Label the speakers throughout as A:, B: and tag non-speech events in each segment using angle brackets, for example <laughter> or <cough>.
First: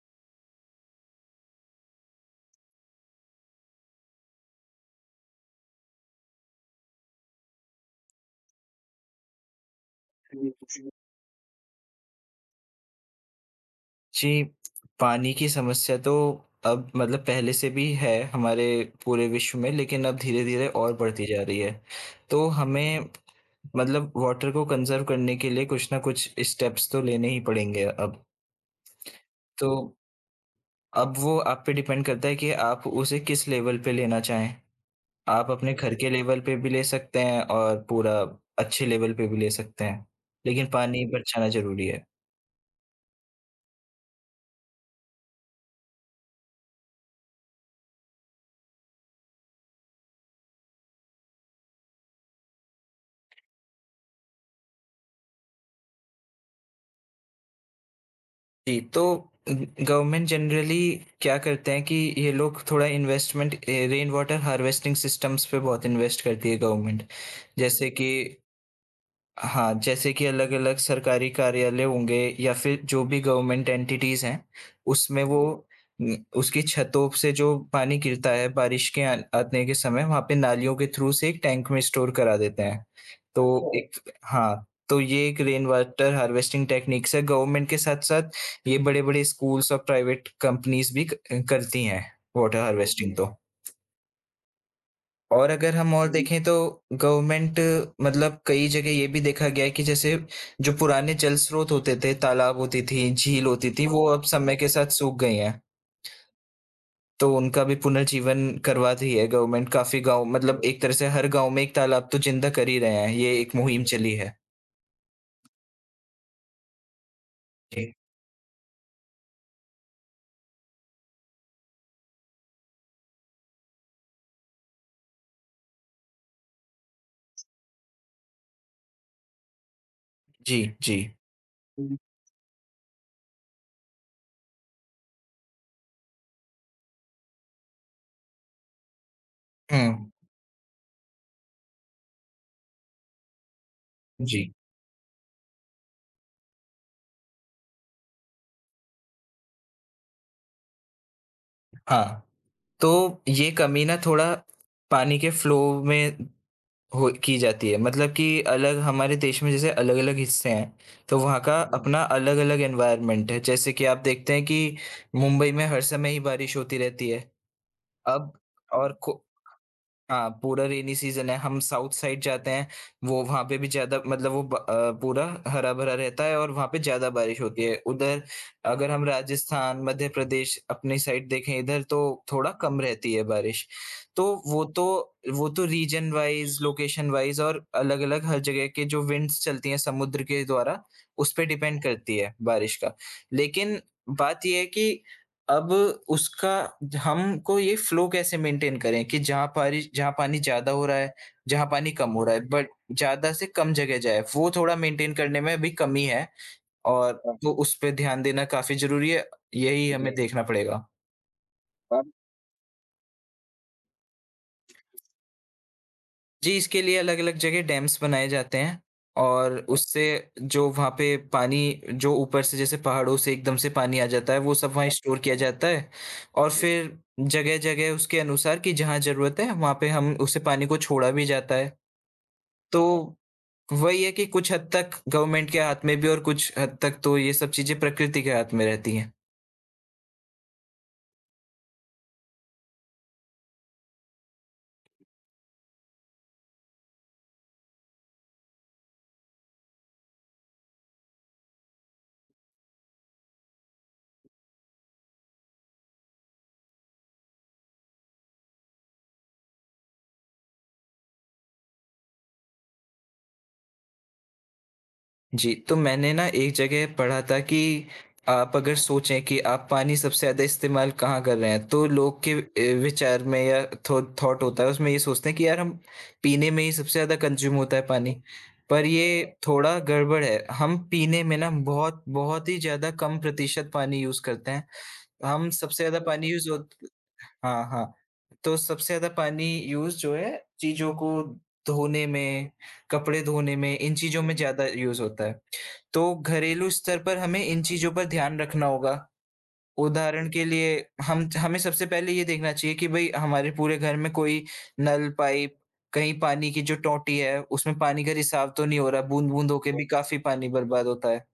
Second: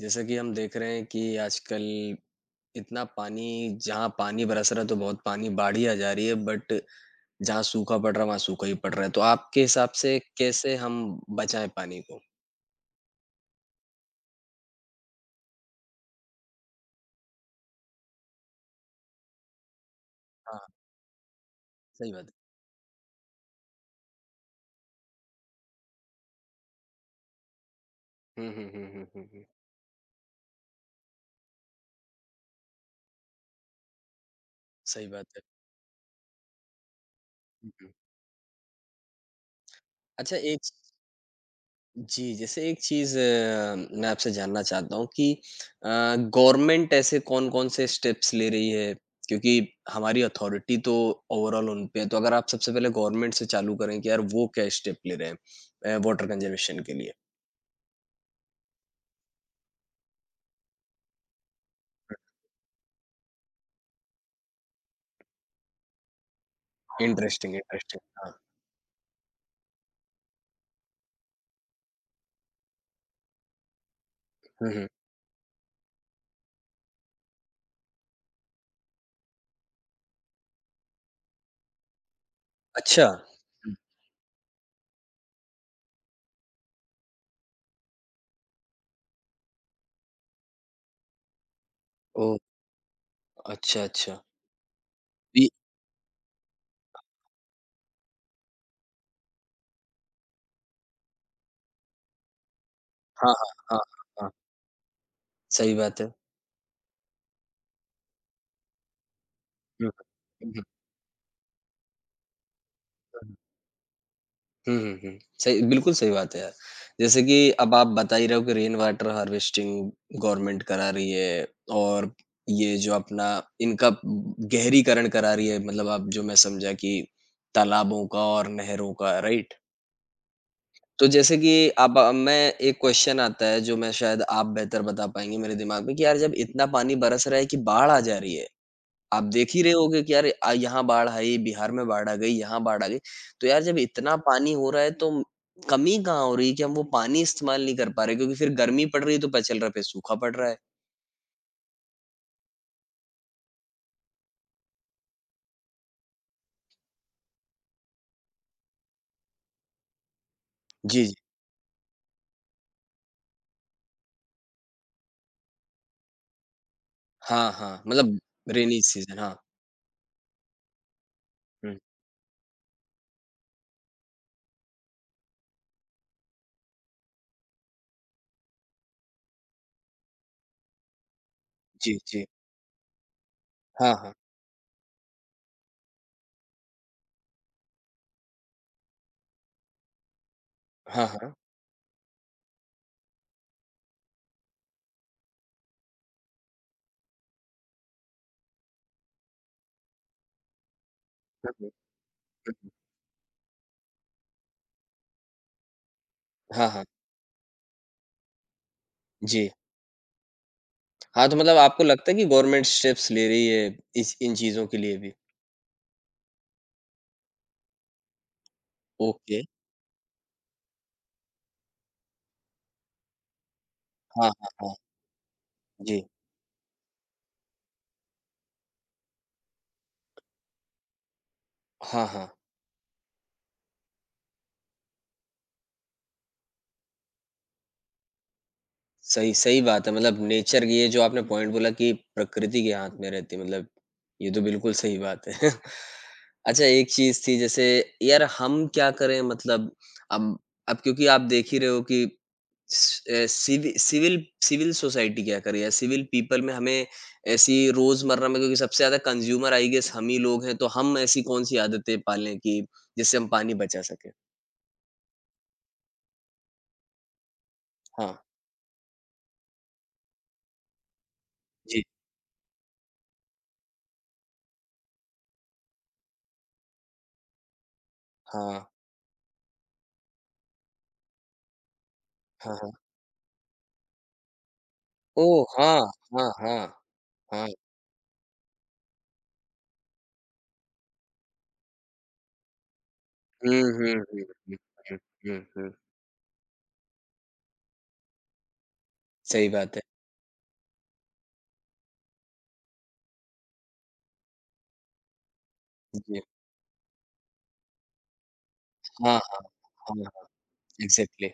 A: जैसा कि हम देख रहे हैं कि आजकल इतना पानी जहाँ पानी बरस रहा है तो बहुत पानी बाढ़ ही आ जा रही है बट जहाँ सूखा पड़ रहा है वहाँ सूखा ही पड़ रहा है। तो आपके हिसाब से कैसे हम बचाएँ पानी को?
B: जी, पानी की समस्या तो अब मतलब पहले से भी है हमारे पूरे विश्व में, लेकिन अब
A: हाँ,
B: धीरे-धीरे और बढ़ती जा रही है।
A: सही बात
B: तो
A: है।
B: हमें मतलब वाटर को कंज़र्व करने के लिए कुछ ना कुछ स्टेप्स तो लेने ही पड़ेंगे अब।
A: हुँ, हुँ, हुँ, हुँ, हुँ, हुँ।
B: तो अब वो आप पे डिपेंड करता है कि आप उसे किस लेवल पे लेना चाहें।
A: सही बात
B: आप
A: है।
B: अपने घर के लेवल पे भी ले सकते हैं
A: हुँ,
B: और
A: हुँ।
B: पूरा अच्छे लेवल पे भी ले सकते हैं,
A: अच्छा
B: लेकिन
A: एक
B: पानी बचाना ज़रूरी है।
A: जी, जैसे एक चीज़ मैं आपसे जानना चाहता हूँ कि अ, गवर्नमेंट ऐसे कौन-कौन से स्टेप्स ले रही है? क्योंकि हमारी अथॉरिटी तो ओवरऑल उन पे है, तो अगर आप सबसे पहले गवर्नमेंट से चालू करें कि यार वो क्या स्टेप ले रहे हैं वाटर कंज़र्वेशन के लिए?
B: जी, तो गवर्नमेंट जनरली क्या करते हैं कि ये लोग थोड़ा investment rain water harvesting systems पे बहुत इन्वेस्ट करती है गवर्नमेंट।
A: हाँ। इंटरेस्टिंग,
B: जैसे
A: इंटरेस्टिंग
B: कि
A: हाँ।
B: हाँ, जैसे कि अलग-अलग सरकारी कार्यालय होंगे या फिर जो भी गवर्नमेंट एंटिटीज़ हैं,
A: हुँ, हुँ।
B: उसमें वो उसकी छतों से जो पानी गिरता है बारिश के आन आने के समय वहाँ पे नालियों के थ्रू से एक टैंक में स्टोर करा देते हैं।
A: अच्छा।
B: तो
A: हुँ।
B: एक हाँ, तो ये एक रेन वाटर हार्वेस्टिंग टेक्निक्स है। गवर्नमेंट के साथ-साथ ये बड़े-बड़े स्कूल्स और प्राइवेट कंपनीज़ भी क करती हैं
A: ओह!
B: वाटर हार्वेस्टिंग तो।
A: अच्छा, अच्छा। ये
B: और अगर हम और देखें तो गवर्नमेंट मतलब कई जगह ये भी देखा गया है कि जैसे जो पुराने जल स्रोत होते थे, तालाब होती थी,
A: हाँ,
B: झील
A: हाँ,
B: होती
A: हाँ,
B: थी, वो
A: हाँ,
B: अब
A: हाँ।
B: समय के साथ सूख गई हैं।
A: सही बात है।
B: तो उनका भी पुनर्जीवन करवा रही है गवर्नमेंट,
A: हुँ,
B: काफ़ी गाँव
A: हुँ।
B: मतलब
A: हुँ,
B: एक तरह से हर गाँव में 1 तालाब तो जिंदा कर ही रहे हैं,
A: हुँ।
B: ये एक मुहिम चली है।
A: हुँ, हुँ, हुँ। सही बिल्कुल सही बात है यार। जैसे कि अब आप
B: जी,
A: बता ही रहे हो कि रेन वाटर हार्वेस्टिंग गवर्नमेंट करा रही है और ये जो अपना इनका गहरीकरण करा रही है मतलब आप जो मैं समझा कि तालाबों का और नहरों का, राइट?
B: जी, जी।
A: तो जैसे कि अब मैं एक क्वेश्चन आता है जो मैं शायद आप बेहतर बता पाएँगे मेरे दिमाग में कि यार जब इतना पानी बरस रहा है कि बाढ़ आ जा रही है आप देख ही रहे होगे
B: हुँ,
A: कि यार यहाँ बाढ़ आई, बिहार में बाढ़ आ गई, यहाँ बाढ़ आ गई। तो यार जब इतना
B: जी,
A: पानी हो रहा है तो कमी कहाँ हो रही है कि हम वो पानी इस्तेमाल नहीं कर पा रहे क्योंकि फिर गर्मी पड़ रही है तो पता चल रहा है फिर सूखा पड़ रहा है।
B: हाँ। तो ये कमी ना थोड़ा पानी के फ्लो में हो की जाती है। मतलब कि अलग हमारे देश में जैसे अलग-अलग हिस्से हैं,
A: जी, जी।
B: तो वहाँ का हुँ। अपना अलग-अलग एनवायरनमेंट है। जैसे कि आप देखते हैं कि मुंबई में हर समय ही बारिश होती रहती है।
A: हाँ, हाँ, मतलब
B: अब
A: रेनी
B: और
A: सीज़न
B: को
A: हाँ।
B: हाँ, पूरा रेनी सीज़न है, हम
A: हुँ,
B: साउथ साइड जाते हैं, वो वहाँ पे भी ज़्यादा मतलब पूरा हरा-भरा रहता है और वहाँ पे ज़्यादा बारिश होती है। उधर अगर हम राजस्थान, मध्य प्रदेश अपनी साइड देखें इधर
A: जी,
B: तो
A: जी।
B: थोड़ा कम रहती है बारिश।
A: हाँ, हाँ।
B: तो वो तो रीजन वाइज़, लोकेशन वाइज़ और अलग-अलग हर जगह के जो विंड्स चलती हैं समुद्र के द्वारा,
A: हाँ,
B: उस
A: हाँ।
B: पे डिपेंड करती है बारिश का। लेकिन बात ये है कि अब उसका ज हमको ये फ़्लो कैसे मेंटेन करें कि जहाँ पारी जहाँ पानी ज़्यादा हो रहा है,
A: हुँ,
B: जहाँ
A: हुँ,
B: पानी कम हो रहा है,
A: हुँ,
B: बट
A: हुँ।
B: ज़्यादा से कम जगह जाए, वो थोड़ा मेंटेन करने में अभी कमी है
A: हाँ, हाँ।
B: और, हाँ, तो उस पे ध्यान देना काफ़ी ज़रूरी है।
A: जी।
B: यही हमें, जी, देखना पड़ेगा।
A: हाँ, तो मतलब आपको लगता है कि गवर्नमेंट स्टेप्स ले रही है इस इन चीज़ों के लिए भी?
B: जी, इसके लिए अलग-अलग जगह डैम्स बनाए जाते हैं
A: ओके।
B: और उससे जो वहाँ पे पानी जो ऊपर से जैसे पहाड़ों से एकदम से पानी आ
A: हाँ,
B: जाता है,
A: हाँ,
B: वो सब
A: हाँ।
B: वहाँ, अच्छा, स्टोर किया जाता है
A: जी।
B: और, जी, फिर जगह-जगह उसके अनुसार कि जहाँ ज़रूरत है, वहाँ पे हम उसे पानी को छोड़ा भी जाता है।
A: हाँ, हाँ।
B: तो वही है कि कुछ हद तक गवर्नमेंट के हाथ में भी और कुछ हद तक तो ये सब चीज़ें प्रकृति के हाथ में रहती हैं।
A: सही सही बात है। मतलब नेचर की ये जो आपने पॉइंट बोला कि प्रकृति के हाथ में रहती है, मतलब ये तो बिल्कुल सही बात है। <laughs> अच्छा एक चीज़ थी जैसे यार हम क्या करें मतलब अब अब क्योंकि आप देख ही रहे हो कि स अ, सिवि सिविल सिविल सोसाइटी क्या करे या सिविल पीपल में हमें ऐसी रोज़मर्रा में क्योंकि सबसे ज़्यादा कंज़्यूमर आई गेस हम ही लोग हैं, तो हम ऐसी कौन-सी आदतें पालें कि जिससे हम पानी बचा सकें?
B: जी, तो मैंने ना एक जगह पढ़ा था कि
A: हाँ।
B: आप अगर सोचें कि आप पानी सबसे ज़्यादा इस्तेमाल कहाँ कर रहे हैं,
A: जी।
B: तो लोग के विचार में या थॉ थॉट होता है उसमें, ये सोचते हैं कि यार हम पीने में ही सबसे ज़्यादा कंज़्यूम होता है पानी।
A: हाँ।
B: पर ये थोड़ा गड़बड़ है, हम पीने में ना बहुत, बहुत
A: हाँ,
B: ही
A: हाँ।
B: ज़्यादा कम प्रतिशत पानी यूज़ करते हैं।
A: ओह!
B: हम
A: हाँ,
B: सबसे ज़्यादा पानी
A: हाँ,
B: यूज़
A: हाँ।
B: होत
A: हाँ।
B: हाँ, हाँ। तो सबसे ज़्यादा पानी यूज़ जो है, चीज़ों को धोने में, कपड़े धोने
A: हुँ,
B: में,
A: हुँ,
B: इन चीज़ों
A: हुँ,
B: में
A: हुँ,
B: ज़्यादा
A: हुँ,
B: यूज़ होता
A: हुँ,
B: है।
A: हुँ।
B: तो घरेलू स्तर पर हमें इन चीज़ों पर ध्यान रखना होगा।
A: सही बात है।
B: उदाहरण के लिए हम हमें सबसे पहले ये देखना चाहिए कि भई हमारे पूरे घर में कोई नल, पाइप, कहीं
A: जी।
B: पानी की जो टोटी है, उसमें पानी का रिसाव तो नहीं हो रहा,
A: हाँ, हाँ,
B: बूँद-बूँद होके भी
A: हाँ,
B: काफ़ी
A: हाँ,
B: पानी बर्बाद होता है।
A: एग्ज़ैक्टली।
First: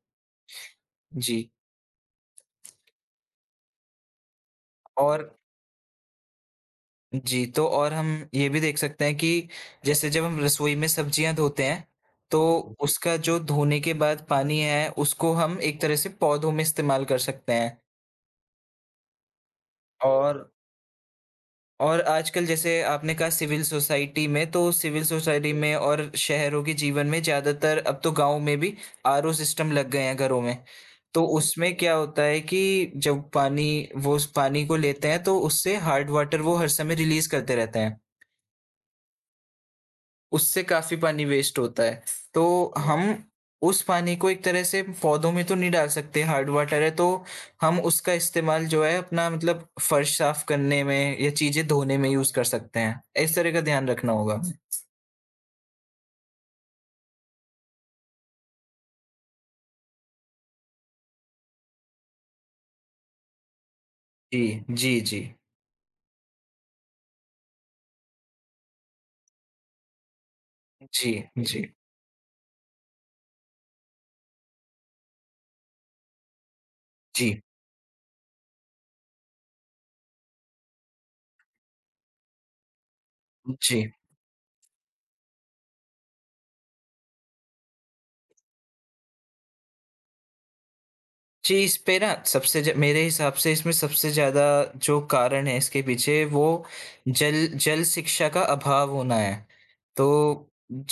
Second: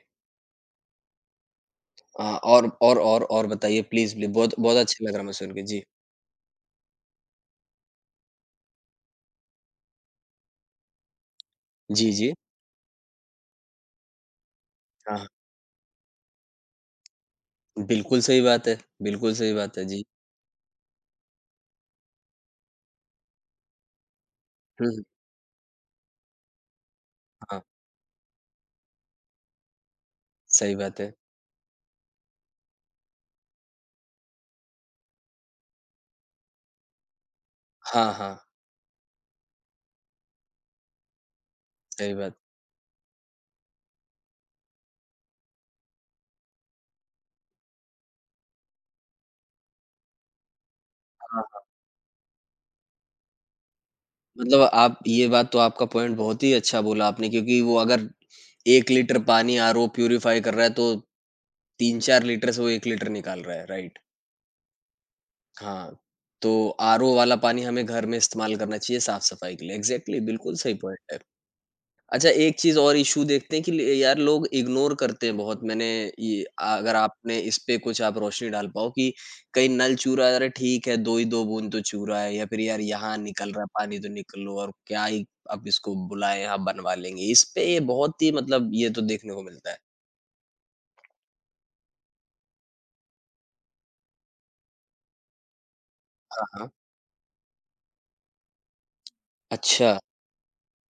B: जी,
A: हाँ, और बताइए प्लीज़, प्लीज़ बहुत बहुत अच्छा लग
B: और,
A: रहा मुझे सुन के। जी।
B: जी, तो और हम ये भी देख सकते हैं कि जैसे जब हम रसोई में सब्जियाँ धोते हैं,
A: जी, जी।
B: तो, जी, उसका जो धोने के बाद पानी है,
A: हाँ, हाँ।
B: उसको हम एक तरह से पौधों में इस्तेमाल कर सकते हैं।
A: बिल्कुल सही बात है, बिल्कुल सही बात है। जी।
B: और और आजकल जैसे आपने कहा सिविल सोसाइटी में, तो
A: हुँ,
B: सिविल
A: हुँ।
B: सोसाइटी में और शहरों के जीवन में
A: हाँ,
B: ज़्यादातर अब तो गाँव में भी आरओ सिस्टम लग गए हैं घरों में।
A: सही बात है।
B: तो उसमें क्या होता है कि जब पानी वो उस पानी को लेते हैं तो उससे हार्ड वाटर वो हर समय रिलीज़ करते रहते हैं।
A: हाँ, हाँ,
B: उससे काफ़ी पानी वेस्ट होता है।
A: सही बात।
B: तो हम उस पानी को एक तरह से पौधों में तो नहीं डाल सकते, हार्ड वाटर है, तो हम उसका इस्तेमाल जो है अपना मतलब फर्श साफ़ करने में या
A: हाँ, हाँ।
B: चीज़ें धोने में यूज़ कर सकते हैं। इस तरह का ध्यान रखना होगा।
A: मतलब आप ये बात तो आपका पॉइंट बहुत ही अच्छा बोला आपने क्योंकि वो अगर 1 लीटर पानी आरओ प्यूरीफाई कर रहा है तो 3-4 लीटर से वो 1 लीटर निकाल रहा है, राइट?
B: जी, जी, जी।
A: हाँ, तो आरओ वाला पानी हमें घर में इस्तेमाल करना चाहिए साफ़-सफ़ाई के लिए। एग्ज़ैक्टली बिल्कुल सही
B: जी,
A: पॉइंट है।
B: जी,
A: अच्छा एक चीज़ और इश्यू देखते हैं कि ल यार लोग इग्नोर करते हैं बहुत। मैंने अगर आपने
B: जी,
A: इस पे कुछ आप रोशनी डाल पाओ कि कहीं नल चूरा है, अरे ठीक है 2 ही 2 बूंद तो चूरा है या फिर यार यहाँ निकल रहा है
B: जी।
A: पानी तो निकल लो और क्या ही अब इसको बुलाएँ, हाँ, बनवा लेंगे। इस पे ये बहुत ही मतलब ये तो देखने को मिलता है।
B: जी, इस पे ना सबसे ज मेरे हिसाब से इसमें सबसे ज़्यादा जो कारण है इसके पीछे वो
A: हाँ, हाँ।
B: जल जल शिक्षा का अभाव होना है।
A: अच्छा।
B: तो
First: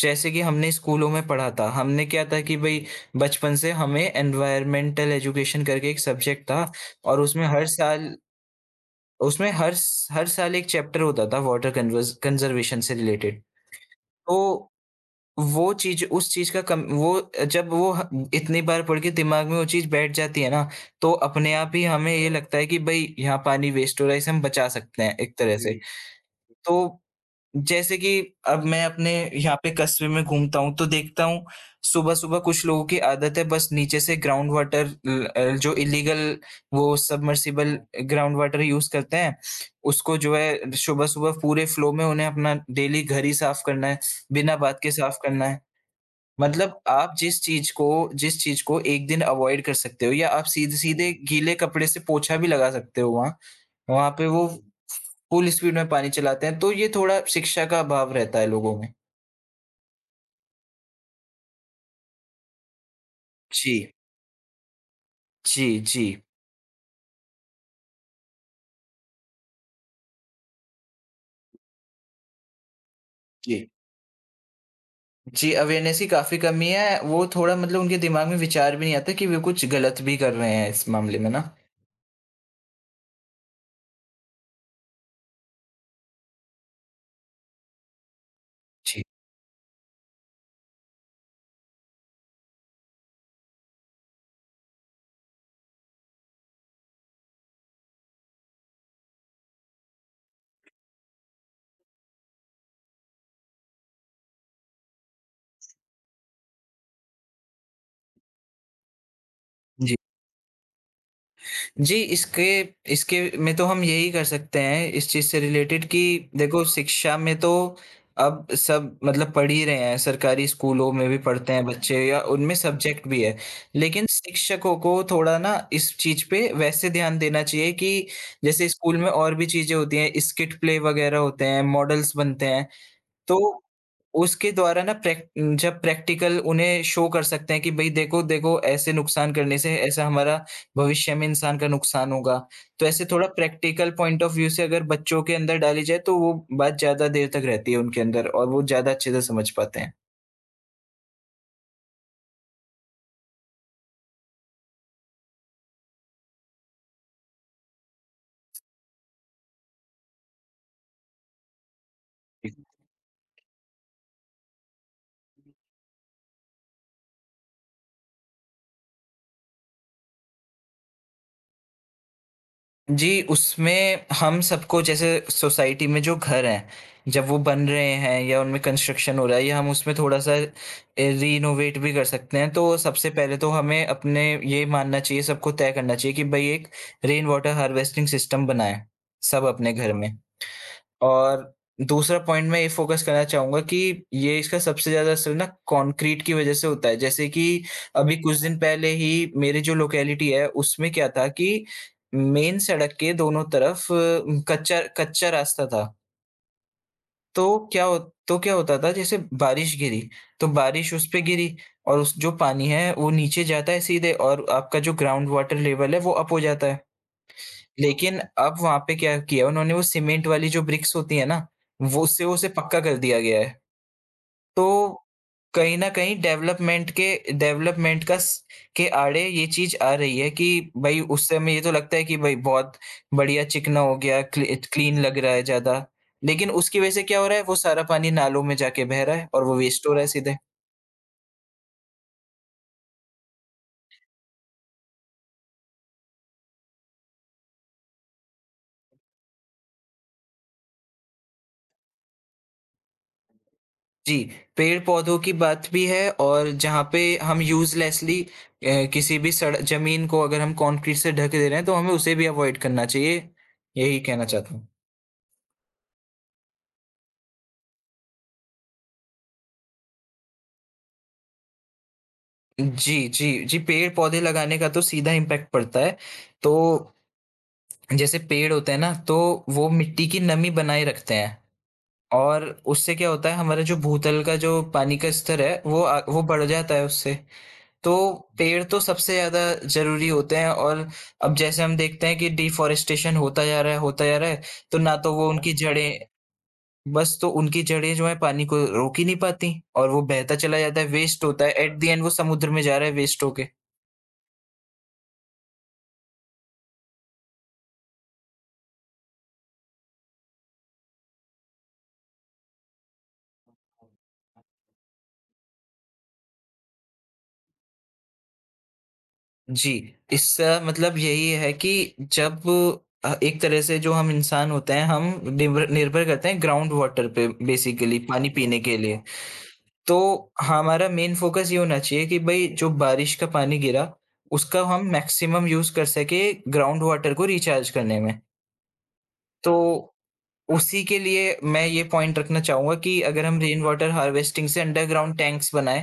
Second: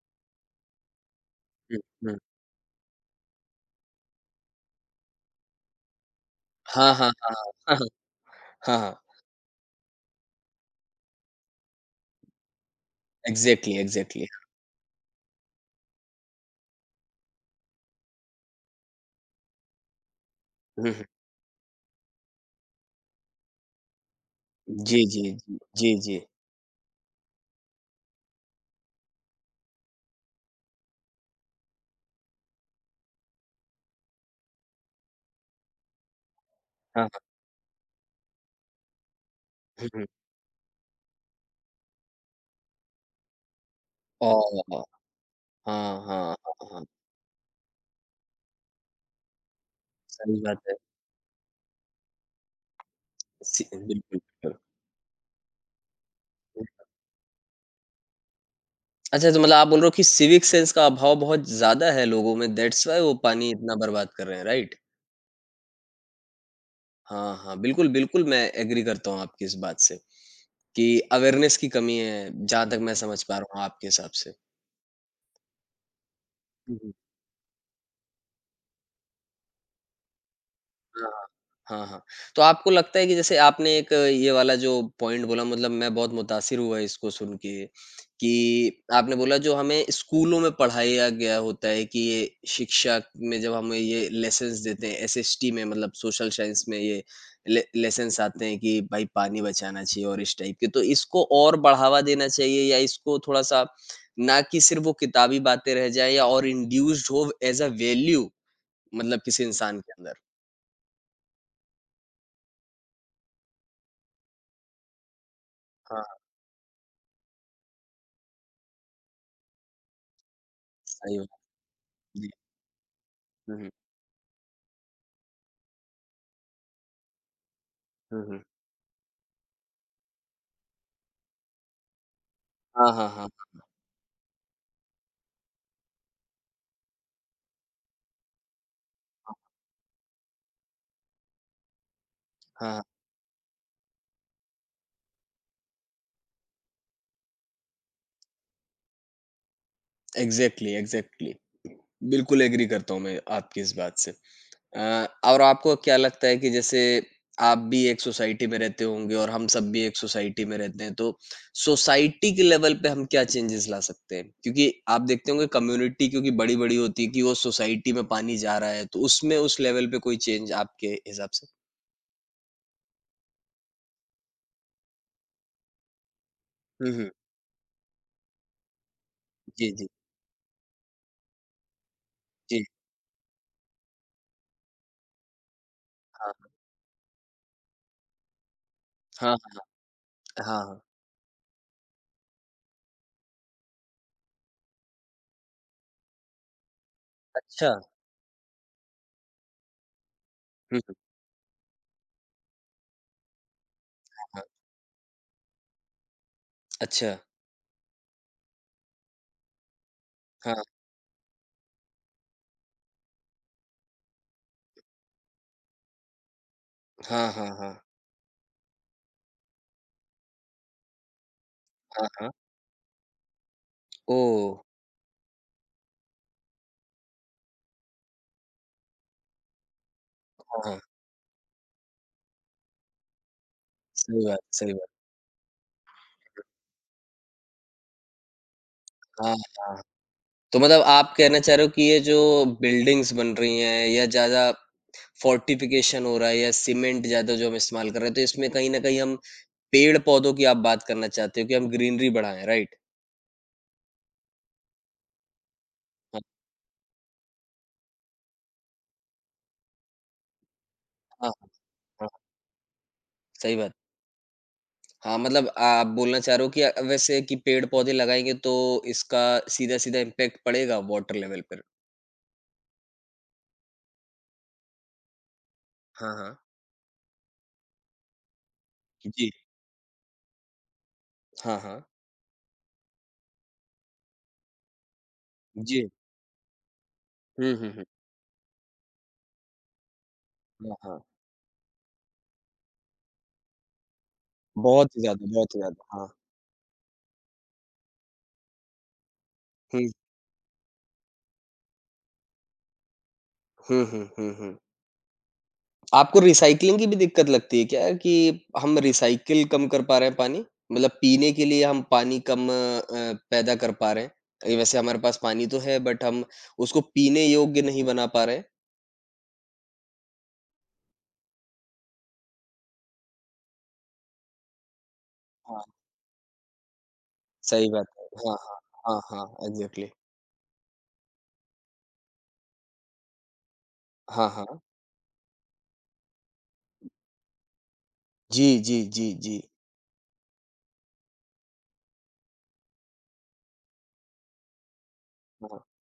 B: जैसे कि हमने स्कूलों में पढ़ा था,
A: हुँ,
B: हमने
A: हुँ।
B: क्या था कि भई बचपन से हमें एनवायरमेंटल एजुकेशन करके एक सब्जेक्ट था
A: हाँ, हाँ,
B: और
A: हाँ,
B: उसमें हर
A: हाँ, हाँ,
B: साल,
A: हाँ, हाँ।
B: उसमें हर साल एक चैप्टर होता था वाटर कन्वर्स कंज़र्वेशन से रिलेटेड।
A: Exactly, exactly.
B: तो वो चीज़ उस चीज़ का कम वो, जब वो ह इतनी बार पढ़ के दिमाग में वो चीज़ बैठ जाती है ना,
A: हुँ।
B: तो अपने आप ही हमें ये लगता है कि भई यहाँ पानी वेस्ट हो रहा है, इसे हम बचा
A: जी,
B: सकते हैं
A: जी,
B: एक
A: जी।
B: तरह से। जी।
A: जी, जी।
B: तो जैसे कि अब मैं अपने यहाँ पे कस्बे में घूमता हूँ, तो देखता हूँ सुबह-सुबह कुछ लोगों की आदत है बस नीचे से ग्राउंड वाटर जो इल्लीगल वो
A: हाँ, हाँ।
B: सबमर्सिबल, हाँ, ग्राउंड वाटर यूज़ करते हैं,
A: हुँ, हुँ।
B: उसको जो है सुबह-सुबह पूरे फ्लो में उन्हें अपना डेली घर ही साफ़ करना है,
A: ओह!
B: बिना बात के साफ़ करना है।
A: हाँ, हाँ, हाँ,
B: मतलब
A: हाँ।
B: आप जिस चीज़ को एक दिन अवॉइड कर सकते हो या
A: सही
B: आप
A: बात है।
B: सीधे-सीधे गीले कपड़े से पोछा भी लगा सकते हो वहाँ।
A: सि बिल्कुल,
B: वहाँ पे वो
A: बिल्कुल।
B: फुल स्पीड में पानी चलाते हैं, तो ये थोड़ा शिक्षा का अभाव रहता है लोगों में।
A: अच्छा तो मतलब आप बोल रहे हो कि सिविक सेंस का अभाव बहुत ज़्यादा है लोगों में दैट्स व्हाई वो पानी
B: जी।
A: इतना बर्बाद कर रहे हैं, राइट?
B: जी, जी।
A: हाँ, हाँ। बिल्कुल, बिल्कुल मैं एग्री करता हूँ आपकी इस बात से, कि अवेयरनेस की कमी है, जहाँ तक मैं समझ पा रहा हूँ
B: जी।
A: आपके हिसाब से।
B: जी, अवेयरनेस की काफ़ी कमी
A: हुँ, हुँ।
B: है। वो थोड़ा मतलब उनके दिमाग में विचार भी नहीं आता कि वे कुछ गलत भी कर रहे हैं इस
A: हाँ,
B: मामले में ना।
A: हाँ, हाँ। हाँ। तो आपको लगता है कि जैसे आपने एक ये वाला जो पॉइंट बोला मतलब मैं बहुत मुतासिर हुआ इसको सुन के, कि
B: जी।
A: आपने बोला जो हमें स्कूलों में पढ़ाया गया होता है कि ये शिक्षा में जब हमें ये लेसन्स देते हैं एसएसटी में मतलब सोशल साइंस में ये ले लेसन्स आते हैं कि भाई पानी बचाना चाहिए और इस टाइप के। तो इसको और बढ़ावा देना चाहिए या इसको थोड़ा-सा ना कि सिर्फ़ वो किताबी बातें रह जाएँ या और इंड्यूस्ड हो एज़ अ वैल्यू मतलब किसी इंसान के
B: जी।
A: अंदर?
B: जी, इसके इसके में तो हम यही कर सकते हैं इस चीज़ से रिलेटेड कि
A: हाँ।
B: देखो शिक्षा में तो अब सब मतलब पढ़ ही रहे हैं, सरकारी स्कूलों में भी
A: सही बात
B: पढ़ते हैं बच्चे या
A: जी।
B: उनमें सब्जेक्ट भी है।
A: हुँ, हुँ।
B: लेकिन शिक्षकों को थोड़ा ना इस चीज़ पे वैसे ध्यान देना चाहिए कि
A: हुँ, हुँ।
B: जैसे स्कूल में और भी चीज़ें होती हैं, स्किट प्ले वगैरह होते हैं, मॉडल्स बनते हैं।
A: हाँ, हाँ, हाँ,
B: तो उसके द्वारा ना प्रैक जब प्रैक्टिकल उन्हें शो कर सकते हैं कि भई देखो, देखो ऐसे नुकसान
A: हाँ।
B: करने से ऐसा हमारा भविष्य में इंसान का नुकसान होगा।
A: हाँ,
B: तो ऐसे थोड़ा प्रैक्टिकल पॉइंट ऑफ व्यू से अगर बच्चों के अंदर डाली जाए तो वो बात ज़्यादा देर तक रहती है उनके अंदर और वो ज़्यादा अच्छे से समझ पाते हैं।
A: Exactly, exactly. बिल्कुल एग्री करता हूँ मैं आपकी इस बात से। और आपको क्या लगता है कि जैसे आप भी एक सोसाइटी में रहते होंगे और हम सब भी एक सोसाइटी में रहते हैं, तो सोसाइटी के लेवल पे हम क्या चेंजेज़ ला सकते हैं? क्योंकि आप देखते होंगे कम्युनिटी क्योंकि बड़ी-बड़ी होती है कि वो सोसाइटी में पानी जा रहा है, तो उसमें उस लेवल पे कोई चेंज आपके हिसाब से?
B: जी, उसमें हम सबको जैसे सोसाइटी में जो घर हैं,
A: हुँ, हुँ।
B: जब वो बन रहे हैं या उनमें कंस्ट्रक्शन हो रहा है या हम
A: जी, जी,
B: उसमें थोड़ा-सा रिनोवेट भी कर सकते हैं,
A: जी।
B: तो सबसे पहले तो हमें अपने ये मानना चाहिए, सबको तय करना चाहिए कि
A: हाँ,
B: भई एक रेन वाटर हार्वेस्टिंग सिस्टम बनाएँ,
A: हाँ,
B: सब अपने घर में।
A: हाँ, हाँ, हाँ।
B: और दूसरा पॉइंट मैं ये फ़ोकस करना चाहूँगा कि ये इसका सबसे ज़्यादा असर ना कंक्रीट की वज़ह से होता है। जैसे कि
A: अच्छा।
B: अभी कुछ दिन पहले ही मेरी जो लोकेलिटी है,
A: हुँ,
B: उसमें
A: हुँ।
B: क्या था कि मेन सड़क के दोनों तरफ कच्चा कच्चा रास्ता था।
A: अच्छा,
B: तो क्या हो तो क्या होता था, जैसे बारिश गिरी, तो
A: हाँ,
B: बारिश उस पे गिरी और उस जो पानी है वो नीचे जाता है सीधे और आपका जो ग्राउंड वाटर लेवल है वो अप हो जाता है।
A: हाँ, हाँ, हाँ,
B: लेकिन अब वहाँ पे क्या किया उन्होंने, वो सीमेंट वाली जो ब्रिक्स होती है ना, वो
A: हाँ,
B: उससे
A: हाँ।
B: उसे पक्का कर दिया गया है।
A: ओह!
B: तो कहीं न कहीं डेवलपमेंट का स के आड़े ये चीज़ आ रही है कि
A: हाँ, हाँ,
B: भई उससे हमें ये तो लगता है कि भई बहुत बढ़िया, चिकना हो गया,
A: सही बात, सही बात।
B: क्लीन लग रहा है ज़्यादा। लेकिन उसकी वजह से क्या हो रहा है, वो सारा पानी नालों में जाके बह रहा है
A: हाँ,
B: और वो
A: हाँ।
B: वेस्ट हो रहा है सीधे।
A: तो मतलब आप कहना चाह रहे हो कि ये जो बिल्डिंग्स बन रही हैं या ज़्यादा फोर्टिफिकेशन हो रहा है या सीमेंट ज़्यादा जो हम इस्तेमाल कर रहे हैं, तो इसमें कहीं न कहीं हम पेड़-पौधों की आप बात करना चाहते हो कि हम ग्रीनरी बढ़ाएँ, राइट?
B: जी, पेड़-पौधों की बात भी है
A: हाँ,
B: और जहाँ पे हम यूज़लेसली किसी भी सड़ ज़मीन को अगर हम कंक्रीट से ढक
A: हाँ,
B: दे रहे हैं, तो हमें
A: हाँ,
B: उसे भी अवॉइड करना चाहिए,
A: सही बात।
B: यही कहना चाहता हूँ।
A: हाँ, मतलब आप बोलना चाह रहे हो कि वैसे कि पेड़-पौधे लगाएँगे तो इसका सीधा-सीधा इम्पैक्ट पड़ेगा वाटर लेवल पर।
B: जी, जी, जी, पेड़-पौधे लगाने का तो सीधा इम्पैक्ट पड़ता है।
A: हाँ, हाँ।
B: तो जैसे पेड़ होते हैं ना,
A: जी।
B: तो वो मिट्टी की नमी बनाए रखते हैं
A: हाँ, हाँ।
B: और उससे क्या होता है, हमारा जो भूतल का जो पानी का स्तर है,
A: जी।
B: वो बढ़ जाता है उससे।
A: हुँ, हुँ, हुँ।
B: तो पेड़ तो सबसे ज़्यादा ज़रूरी होते हैं
A: हाँ,
B: और
A: हाँ।
B: अब जैसे हम देखते हैं कि डिफ़ॉरेस्टेशन होता जा रहा है, होता जा रहा है, तो ना तो वो, हाँ, उनकी
A: बहुत ही ज़्यादा,
B: जड़ें,
A: हाँ।
B: बस तो उनकी जड़ें जो हैं पानी को रोक ही नहीं पाती और
A: हुँ,
B: वो बहता चला जाता है, वेस्ट होता है, एट द एंड वो समुद्र में जा रहा है वेस्ट होके।
A: हुँ, हुँ, हुँ, हुँ। आपको रिसाइक्लिंग की भी दिक्कत लगती है क्या कि हम रिसाइकिल कम कर पा रहे हैं पानी? मतलब पीने के लिए हम पानी कम पैदा कर पा रहे हैं। ये वैसे हमारे पास पानी तो है बट हम उसको पीने योग्य नहीं बना पा रहे हैं।
B: जी, इसका मतलब यही है कि जब एक तरह से जो हम इंसान होते हैं, हम
A: हाँ,
B: निर्भर निर्भर करते हैं ग्राउंड वाटर पे
A: सही बात
B: बेसिकली
A: है।
B: पानी
A: हाँ,
B: पीने
A: हाँ।
B: के
A: हाँ,
B: लिए।
A: हाँ, एग्ज़ैक्टली।
B: तो हमारा मेन फ़ोकस ये होना चाहिए कि भई जो बारिश का पानी गिरा,
A: हाँ, हाँ।
B: उसका हम मैक्सिमम यूज़ कर सकें ग्राउंड वाटर को रिचार्ज करने में।
A: जी, जी, जी, जी।
B: तो उसी के लिए मैं ये पॉइंट रखना चाहूँगा कि अगर हम रेन वाटर हार्वेस्टिंग से अंडरग्राउंड टैंक्स
A: हाँ।
B: बनाएँ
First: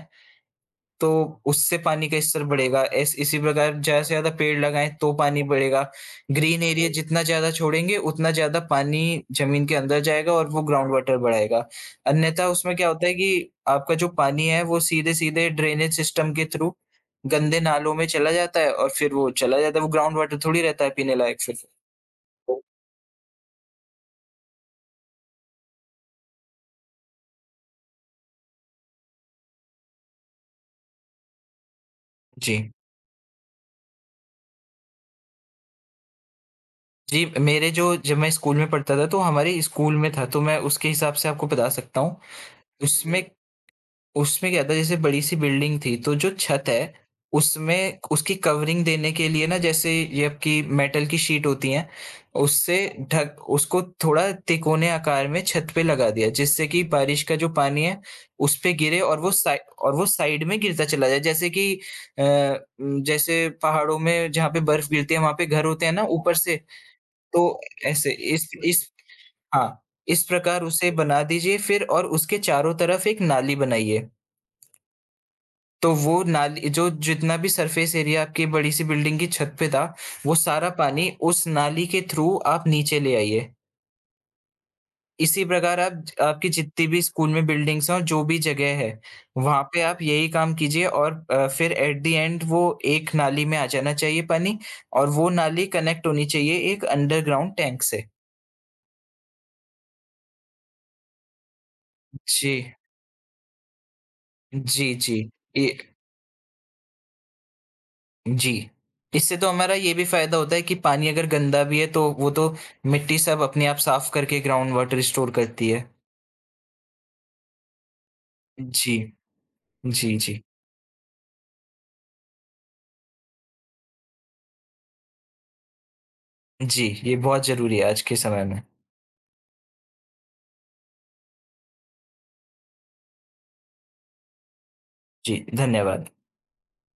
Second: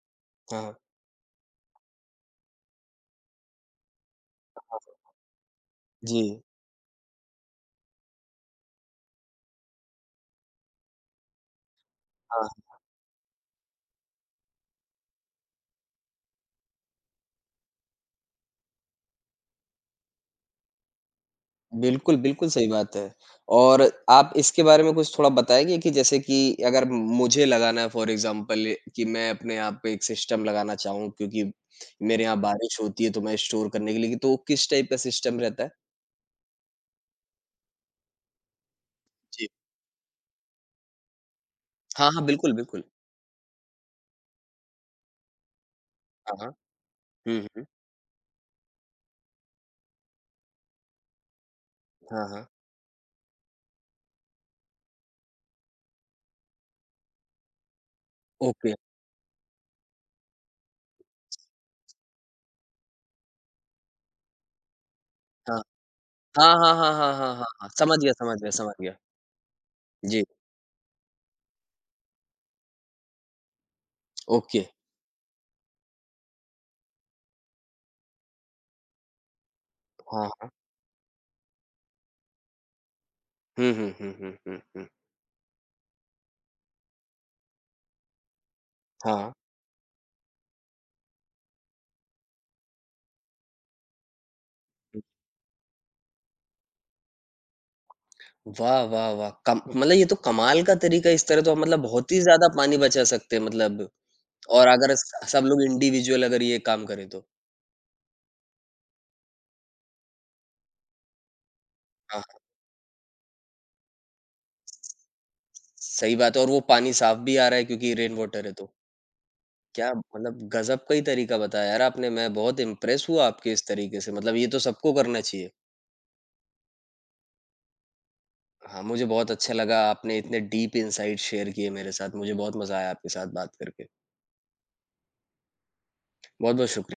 A: हाँ, हाँ।
B: तो उससे पानी का स्तर बढ़ेगा। ऐस इसी प्रकार ज़्यादा से ज़्यादा पेड़
A: हाँ,
B: लगाएँ तो
A: हाँ।
B: पानी बढ़ेगा।
A: जी,
B: ग्रीन एरिया, जी, जितना ज़्यादा छोड़ेंगे उतना ज़्यादा पानी ज़मीन के अंदर जाएगा और वो ग्राउंड वाटर बढ़ाएगा। अन्यथा
A: हाँ।
B: उसमें क्या होता है कि आपका जो पानी है वो सीधे-सीधे ड्रेनेज सिस्टम के थ्रू गंदे नालों में चला जाता है और फिर वो चला जाता है, वो ग्राउंड वाटर थोड़ी रहता है पीने लायक फिर।
A: बिल्कुल, बिल्कुल
B: तो,
A: सही बात है। और आप इसके बारे में कुछ थोड़ा बताएँगे कि जैसे कि अगर मुझे लगाना है फॉर एग्ज़ाम्पल कि मैं अपने यहाँ पे एक सिस्टम लगाना चाहूँ क्योंकि मेरे यहाँ
B: जी,
A: बारिश होती है तो मैं स्टोर करने के लिए तो वो किस टाइप का सिस्टम रहता है?
B: जी, मेरे जो जब मैं स्कूल में पढ़ता था तो
A: जी।
B: हमारे स्कूल में था तो मैं उसके हिसाब से आपको बता सकता
A: हाँ,
B: हूँ।
A: हाँ, बिल्कुल, बिल्कुल।
B: उसमें, जी, उसमें क्या था जैसे बड़ी सी बिल्डिंग थी तो जो
A: हाँ, हाँ।
B: छत है
A: हुँ, हुँ।
B: उसमें उसकी कवरिंग देने के लिए ना जैसे ये आपकी मेटल की शीट होती है,
A: हाँ, हाँ।
B: उससे ढक उसको थोड़ा तिकोने आकार में छत पे लगा दिया, जिससे कि बारिश का जो पानी है उस
A: ओके।
B: पे गिरे और वो साइड में गिरता चला जाए, जैसे कि अ, जैसे पहाड़ों में जहाँ पे बर्फ गिरती है वहां पे
A: हाँ।
B: घर होते हैं ना ऊपर
A: हाँ,
B: से।
A: हाँ, हाँ, हाँ, हाँ,
B: तो
A: हाँ, हाँ। समझ
B: ऐसे
A: गया, समझ गया, समझ
B: इस
A: गया।
B: हाँ, इस
A: जी,
B: प्रकार उसे बना दीजिए फिर और उसके चारों तरफ एक नाली बनाइए।
A: ओके।
B: तो वो नाली, जो जितना भी सरफेस एरिया आपकी बड़ी सी बिल्डिंग की छत पे था,
A: हाँ,
B: वो
A: हाँ।
B: सारा पानी उस नाली के थ्रू आप नीचे ले आइए।
A: हुँ, हुँ, हुँ, हुँ, हुँ, हुँ।
B: इसी प्रकार आप आपकी जितनी भी स्कूल में बिल्डिंग्स हैं और जो भी जगह है,
A: हाँ।
B: वहाँ पे आप यही काम कीजिए और फिर एट द एंड वो एक नाली में आ जाना चाहिए पानी और वो नाली कनेक्ट होनी चाहिए एक अंडरग्राउंड टैंक से।
A: वाह, वाह, वाह! कम मतलब ये तो कमाल का तरीका है, इस तरह तो आप मतलब बहुत ही ज़्यादा
B: जी।
A: पानी बचा सकते हैं मतलब और
B: जी,
A: अगर स
B: जी।
A: सब लोग
B: ये,
A: इंडिविजुअल अगर ये काम करें तो।
B: जी, इससे तो हमारा ये भी फ़ायदा होता है कि पानी अगर गंदा भी है तो
A: हाँ,
B: वो
A: हाँ।
B: तो मिट्टी सब अपने आप साफ़ करके ग्राउंड वाटर स्टोर करती है।
A: सही बात है और वो पानी साफ भी आ रहा है क्योंकि रेन वाटर है तो।
B: जी।
A: क्या
B: जी,
A: मतलब
B: जी।
A: गज़ब का ही तरीका बताया यार आपने, मैं बहुत इम्प्रेस हुआ आपके इस तरीके से, मतलब ये तो सबको करना चाहिए।
B: जी, ये बहुत ज़रूरी है आज के समय में।
A: हाँ, मुझे बहुत अच्छा लगा आपने इतने डीप इनसाइट शेयर किए मेरे साथ, मुझे बहुत मज़ा आया आपके साथ बात करके।
B: जी, धन्यवाद।
A: बहुत-बहुत शुक